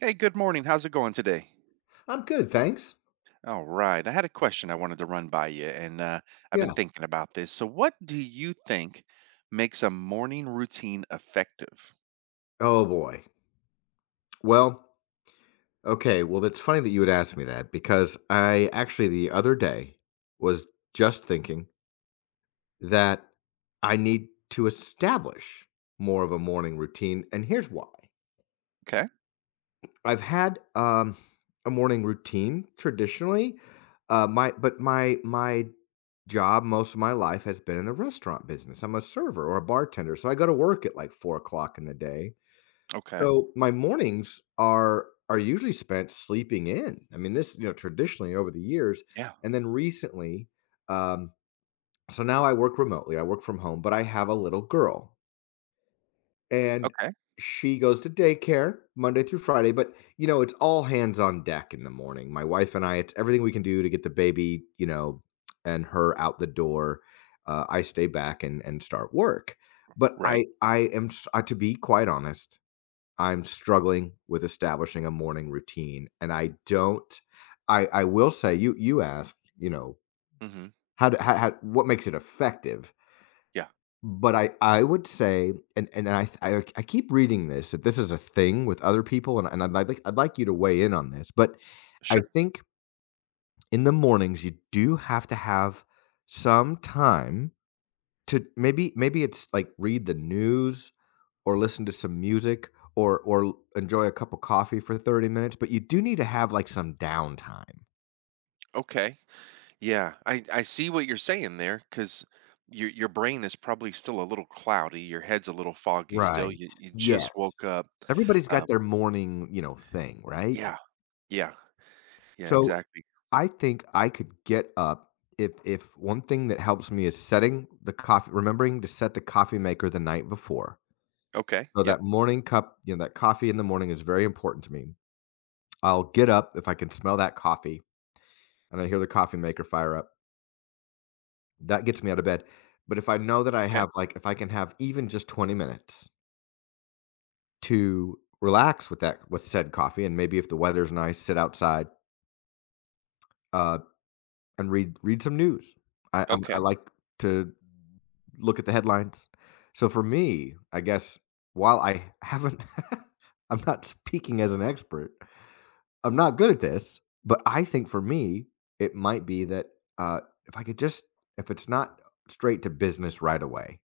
Hey, good morning. How's it going today? I'm good, thanks. All right. I had a question I wanted to run by you, and I've Yeah. been thinking about this. So, what do you think makes a morning routine effective? Oh boy. Well, okay. Well, it's funny that you would ask me that because I actually the other day was just thinking that I need to establish more of a morning routine, and here's why. Okay. I've had a morning routine traditionally. My job most of my life has been in the restaurant business. I'm a server or a bartender, so I go to work at like 4 o'clock in the day. Okay. So my mornings are usually spent sleeping in. I mean, this, traditionally over the years, Yeah. and then recently, um, so now I work remotely. I work from home, but I have a little girl, and Okay. she goes to daycare Monday through Friday. It's all hands on deck in the morning. My wife and I, it's everything we can do to get the baby, and her out the door. I stay back and start work. But Right. I am, to be quite honest, I'm struggling with establishing a morning routine, and I don't. I will say you asked, Mm-hmm. how what makes it effective? Yeah. But I would say, and I keep reading this, that this is a thing with other people, and I'd like you to weigh in on this, but I Sure. think in the mornings you do have to have some time to maybe, it's like, read the news or listen to some music or enjoy a cup of coffee for 30 minutes, but you do need to have, like, some downtime. Okay. Yeah. I see what you're saying there because your brain is probably still a little cloudy. Your head's a little foggy still. Right. You just Yes. woke up. Everybody's got Um, their morning, thing, right? yeah. Yeah. Yeah. So, Exactly. I think I could get up if one thing that helps me is setting the coffee, remembering to set the coffee maker the night before. Okay. So Yep. that morning cup, that coffee in the morning is very important to me. I'll get up if I can smell that coffee and I hear the coffee maker fire up. That gets me out of bed. But if I know that I Okay. have, like, if I can have even just 20 minutes to relax with that, with said coffee, and maybe if the weather's nice, sit outside, uh, and read some news. I Okay. like to look at the headlines. So for me, I guess, while I haven't I'm not speaking as an expert. I'm not good at this, but I think for me, it might be that, uh, if I could just if it's not straight to business right away,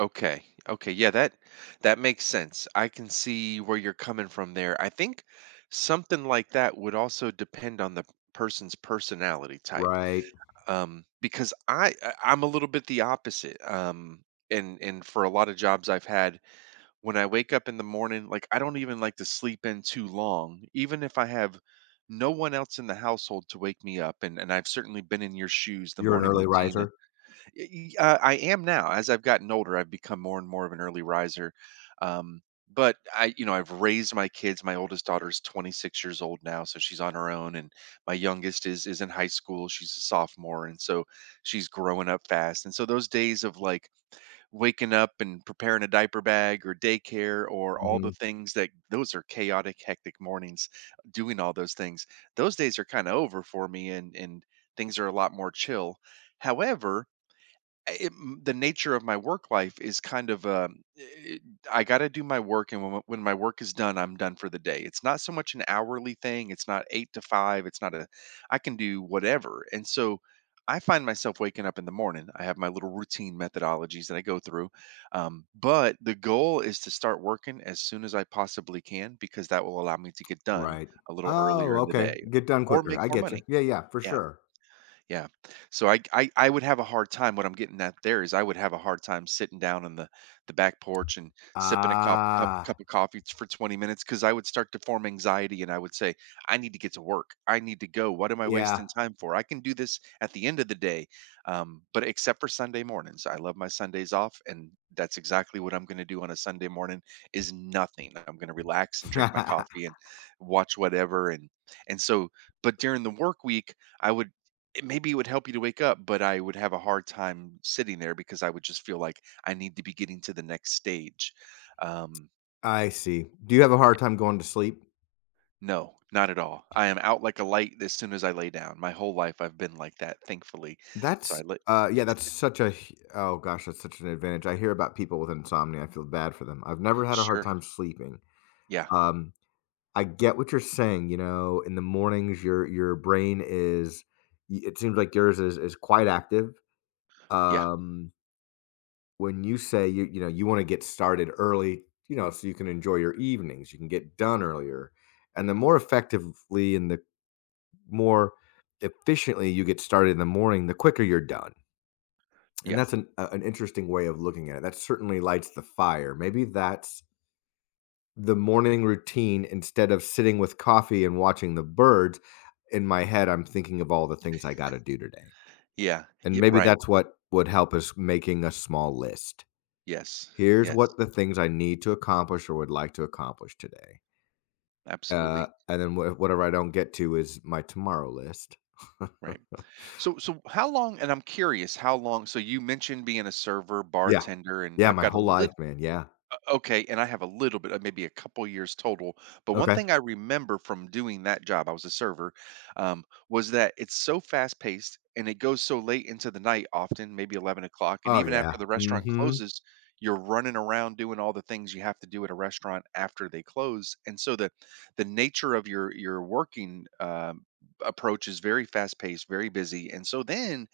Okay. Okay. Yeah, that that makes sense. I can see where you're coming from there. I think something like that would also depend on the person's personality type. right? Because I'm a little bit the opposite. And for a lot of jobs I've had, when I wake up in the morning, like I don't even like to sleep in too long, even if I have no one else in the household to wake me up. And I've certainly been in your shoes, the You're an morning early routine riser? Y y I am now. As I've gotten older, I've become more and more of an early riser, um, but I, you know, I've raised my kids. My oldest daughter's 26 years old now, so she's on her own, and my youngest is in high school. She's a sophomore, and so she's growing up fast. And so those days of, like, waking up and preparing a diaper bag or daycare or all the Mhm. things, that those are chaotic, hectic mornings, doing all those things. Those days are kinda over for me, and things are a lot more chill. However, the nature of my work life is kind of I got to do my work, and when my work is done, I'm done for the day. It's not so much an hourly thing. It's not eight to five. It's not a I can do whatever. And so I find myself waking up in the morning. I have my little routine methodologies that I go through, but the goal is to start working as soon as I possibly can because that will allow me to get done Right. a little Oh, earlier in the okay. day Get done or quicker. make I more get you. money. Yeah, yeah, for Yeah. sure. Yeah. So, I would have a hard time. What I'm getting at there is I would have a hard time sitting down on the back porch and sipping a cup cup Ah, cup of coffee for 20 minutes because I would start to form anxiety and I would say I need to get to work. I need to go. What am I yeah. wasting time for? I can do this at the end of the day. But except for Sunday mornings, I love my Sundays off, and that's exactly what I'm going to do on a Sunday morning is nothing. I'm going to relax and drink my coffee and watch whatever and so. But during the work week, I would maybe it would help you to wake up, but I would have a hard time sitting there because I would just feel like I need to be getting to the next stage. Um, I see. Do you have a hard time going to sleep? no, not at all. I am out like a light as soon as I lay down. My whole life I've been like that, thankfully. So That's I let yeah, that's such a h oh gosh, that's such an advantage. I hear about people with insomnia, I feel bad for them. I've never had a hard Sure. time sleeping. Yeah. Um, I get what you're saying, in the mornings, your brain is, y it seems like yours is quite active. Yeah. Um when you say you want to get started early, so you can enjoy your evenings, you can get done earlier, and the more effectively and the more efficiently you get started in the morning, the quicker you're done. And Yeah. that's an interesting way of looking at it. That certainly lights the fire. Maybe that's the morning routine, instead of sitting with coffee and watching the birds. In my head, I'm thinking of all the things I got to do today, Yeah. and Yeah. maybe Right. that's what would help us, making a small list. Yes. Here's Yes. what the things I need to accomplish or would like to accomplish today. Uh, Absolutely. and then whatever I don't get to is my tomorrow list. Right. So so how long, and I'm curious how long, so you mentioned being a server, Yeah. bartender, and Yeah, I've my got a whole life, little man, yeah. Okay, and I have a little bit, maybe a couple years total. But one Okay. thing I remember from doing that job, I was a server, was that it's so fast paced and it goes so late into the night, often maybe 11 o'clock. And Oh, even yeah. after the restaurant Mhm. closes, you're running around doing all the things you have to do at a restaurant after they close. And so the nature of your working approach is very fast paced, very busy. And so then,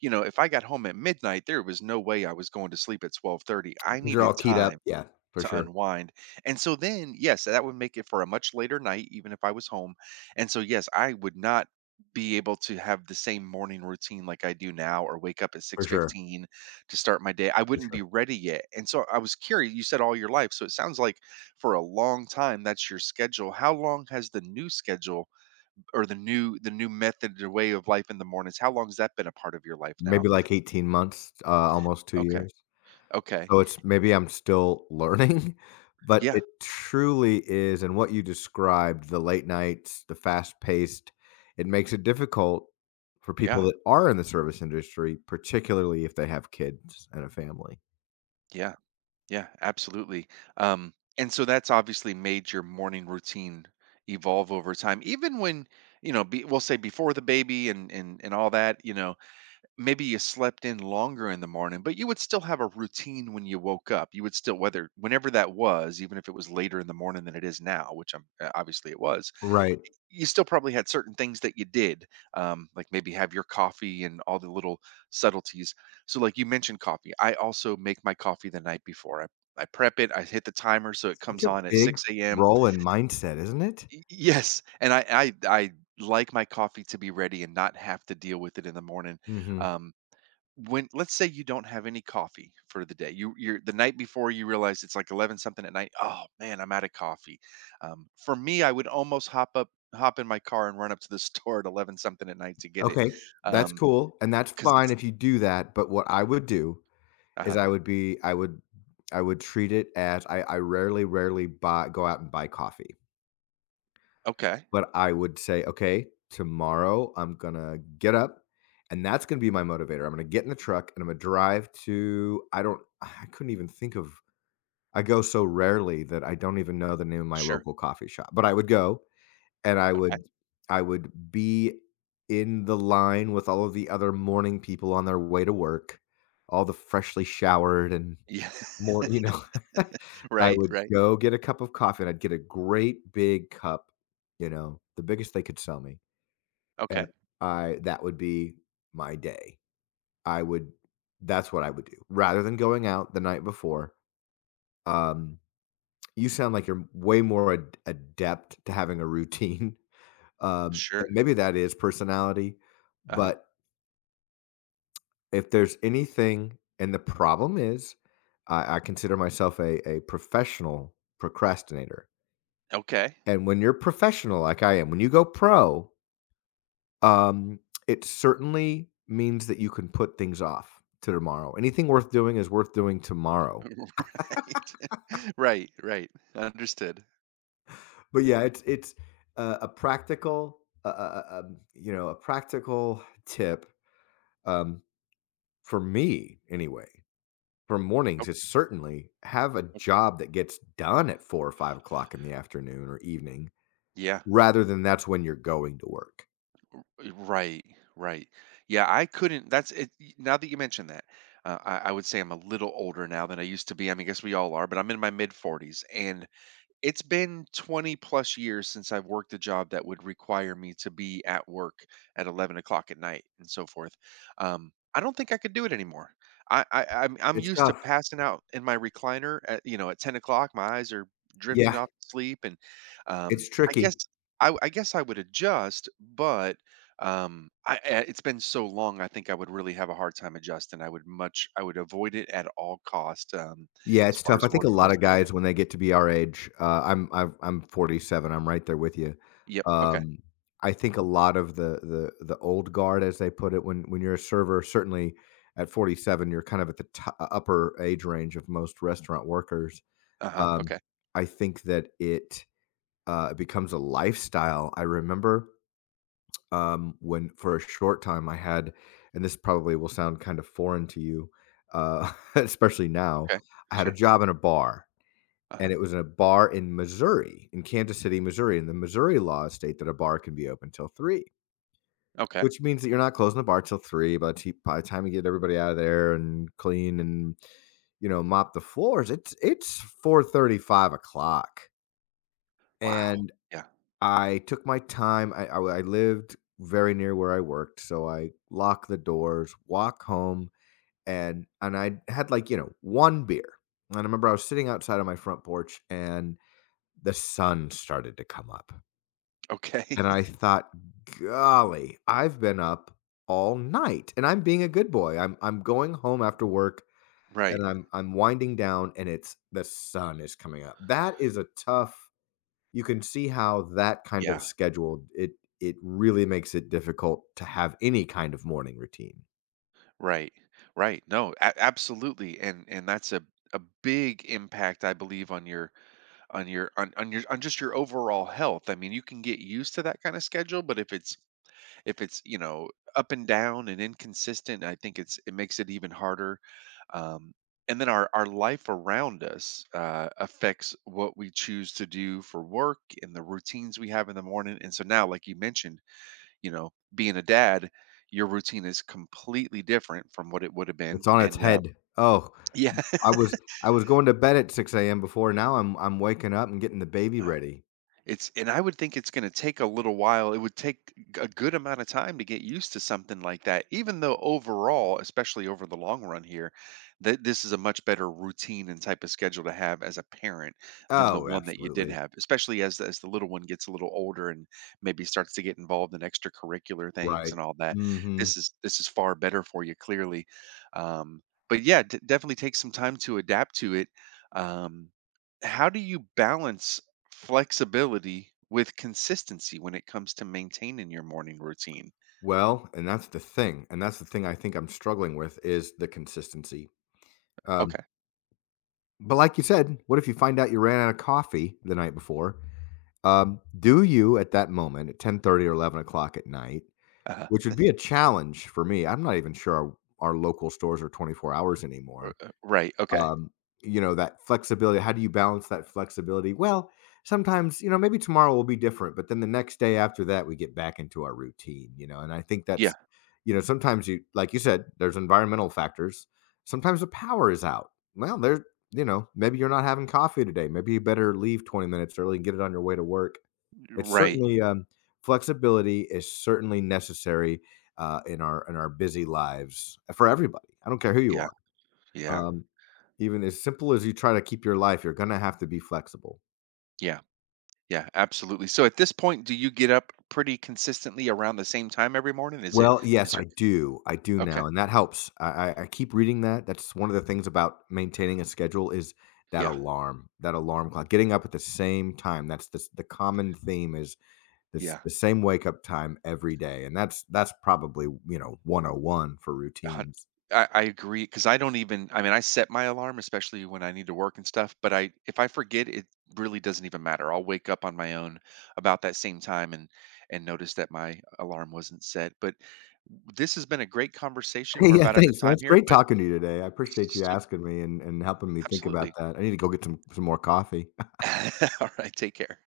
you know, if I got home at midnight there was no way I was going to sleep at 12:30. I These are needed all keyed up. time Yeah, for to sure, unwind. And so then, yes, that would make it for a much later night, even if I was home. And so, yes, I would not be able to have the same morning routine like I do now or wake up at for sure, 6:15 to start my day. I for wouldn't sure. be ready yet. And so I was curious, you said all your life, so it sounds like for a long time that's your schedule. How long has the new schedule or the new method or way of life in the mornings, how long has that been a part of your life now? Maybe like 18 months, almost 2 Okay. years. Okay. So it's, maybe I'm still learning, but Yeah. it truly is. And what you described, the late nights, the fast-paced, it makes it difficult for people Yeah. that are in the service industry, particularly if they have kids and a family. Yeah. Yeah, absolutely. And so that's obviously made your morning routine evolve over time. Even when, you know, we'll say before the baby and all that, you know, maybe you slept in longer in the morning, but you would still have a routine when you woke up. You would still, whether whenever that was, even if it was later in the morning than it is now, which I'm obviously it was Right. you still probably had certain things that you did, like maybe have your coffee and all the little subtleties. So, like you mentioned coffee, I also make my coffee the night before. I prep it, I hit the timer so it Such comes a on at big 6 a.m. role and mindset, isn't it? Yes, and I like my coffee to be ready and not have to deal with it in the morning. Mhm. Um, when let's say you don't have any coffee for the day, you're the night before, you realize it's like 11 something at night. Oh man, I'm out of coffee. Um, for me, I would almost hop in my car and run up to the store at 11 something at night to get it. Okay, that's Um, cool, and that's because fine it's if you do that, but what I would do is, uh-huh, I would treat it as, I rarely, rarely buy go out and buy coffee. okay, But I would say, "Okay, tomorrow I'm gonna get up, and that's gonna be my motivator. I'm gonna get in the truck and I'm gonna drive to." I don't I couldn't even think of. I go so rarely that I don't even know the name of my sure, local coffee shop, but I would go, and I okay, would I would be in the line with all of the other morning people on their way to work, all the freshly showered and yeah, more, I right, would right, go get a cup of coffee, and I'd get a great big cup, the biggest they could sell me, and okay, I that would be my day. I would That's what I would do, rather than going out the night before. Um, you sound like you're way more ad adept to having a routine, and sure, maybe that is personality, uh-huh, but if there's anything, and the problem is, I consider myself a professional procrastinator. okay, And when you're professional like I am, when you go pro, um, it certainly means that you can put things off to tomorrow. Anything worth doing is worth doing tomorrow. right, right, right, understood, But yeah, it's uh, a practical, a practical tip, um, for me anyway. For mornings, it's certainly, have a okay. job that gets done at 4 or 5 o'clock in the afternoon or evening, Yeah. rather than that's when you're going to work. Right, right. Yeah, I couldn't. That's it. Now that you mention that, I would say I'm a little older now than I used to be. I mean, I guess we all are, but I'm in my mid 40s, and it's been 20 plus years since I've worked a job that would require me to be at work at 11 o'clock at night and so forth. I don't think I could do it anymore. I'm It's used to tough. passing out in my recliner at, you know, at 10 o'clock. My eyes are drifting Yeah, off to sleep, and it's um, I tricky. guess I guess I would adjust, but it's been so long. I think I would really have a hard time adjusting. I would avoid it at all cost Yeah, as it's far tough. I as think a working lot those of late guys nights. when they get to be our age, I'm 47. I'm right there with you. Yep. Okay. Um, I think a lot of the old guard, as they put it, when you're a server, certainly at 47, you're kind of at the to upper age range of most restaurant workers. Uh-huh, Um, okay, I think that it, becomes a lifestyle. I remember, when for a short time I had, and this probably will sound kind of foreign to you, especially now. okay, I had a sure, job in a bar, and uh-huh, it was in a bar in Missouri, in Kansas City, Missouri, and the Missouri laws state that a bar can be open till 3, okay. which means that you're not closing the bar till 3. By the time you get everybody out of there and clean and, mop the floors, it's 4:35. Wow, And yeah, I took my time, I lived very near where I worked, so I locked the doors, walk home, and I had, like, 1 beer, and I remember I was sitting outside on my front porch, and the sun started to come up. okay, And I thought, golly, I've been up all night and I'm being a good boy. I'm going home after work, right, and I'm winding down, and it's the sun is coming up. That is a tough You can see how that kind of yeah, schedule, it really makes it difficult to have any kind of morning routine. right, right, no, a absolutely, and that's a big impact, I believe, on your on your on your on just your overall health. I mean, you can get used to that kinda schedule, but if it's if it's, you know, up and down and inconsistent, I think it's it makes it even harder. Um, and then our life around us affects what we choose to do for work and the routines we have in the morning, and so now, like you mentioned, you know, being a dad, your routine is completely different from what it would have been. It's on its And head. Oh, yeah. I was I was going to bed at 6 a.m. before, now I'm waking up and getting the baby ready. It's and I would think it's gonna take a little while. It would take g a good amount of time to get used to something like that, even though overall, especially over the long run here, that this is a much better routine and type of schedule to have as a parent than the Oh, one that you did absolutely. have, especially as the little one gets a little older and maybe starts to get involved in extracurricular things Right. and all that. Mhm. This is far better for you, clearly. Um, but yeah, d definitely take some time to adapt to it. Um, how do you balance flexibility with consistency when it comes to maintaining your morning routine? Well, and that's the thing, I think I'm struggling with is the consistency. Um, Okay. but like you said, what if you find out you ran out of coffee the night before? Do you, at that moment, at 10:30 or 11 o'clock at night, uh which would be a challenge for me, I'm not even sure our local stores are 24 hours anymore. Right, okay. Um, that flexibility, how do you balance that flexibility? Well, sometimes, maybe tomorrow will be different, but then the next day after that, we get back into our routine, and I think Yeah, that's, sometimes you, like you said, there's environmental factors. Sometimes the power is out. Well, there, maybe you're not having coffee today. Maybe you better leave 20 minutes early and get it on your way to work. It's right. certainly, um, flexibility is certainly necessary, in our busy lives, for everybody. I don't care who you Yeah, are. yeah, Um, even as simple as you try to keep your life, you're gonna have to be flexible. yeah, yeah, absolutely. So at this point, do you get up pretty consistently around the same time every morning? Is it Well, yes, is I there do. I do Okay, now, and that helps. I keep reading that. That's one of the things about maintaining a schedule is that yeah, alarm, that alarm clock, getting up at the same time. That's the common theme, is this yeah. the same wake up time every day, and that's probably, 101 for a hun routines. I agree, because I don't even I mean, I set my alarm, especially when I need to work and stuff, but I if I forget, it really doesn't even matter. I'll wake up on my own about that same time and notice that my alarm wasn't set, but this has been a great conversation. We're Yeah, about out of thanks, man. time It's here, great but talking to you today. I appreciate you su asking me and helping me think about absolutely. that. I need to go get some more coffee. Alright, take care.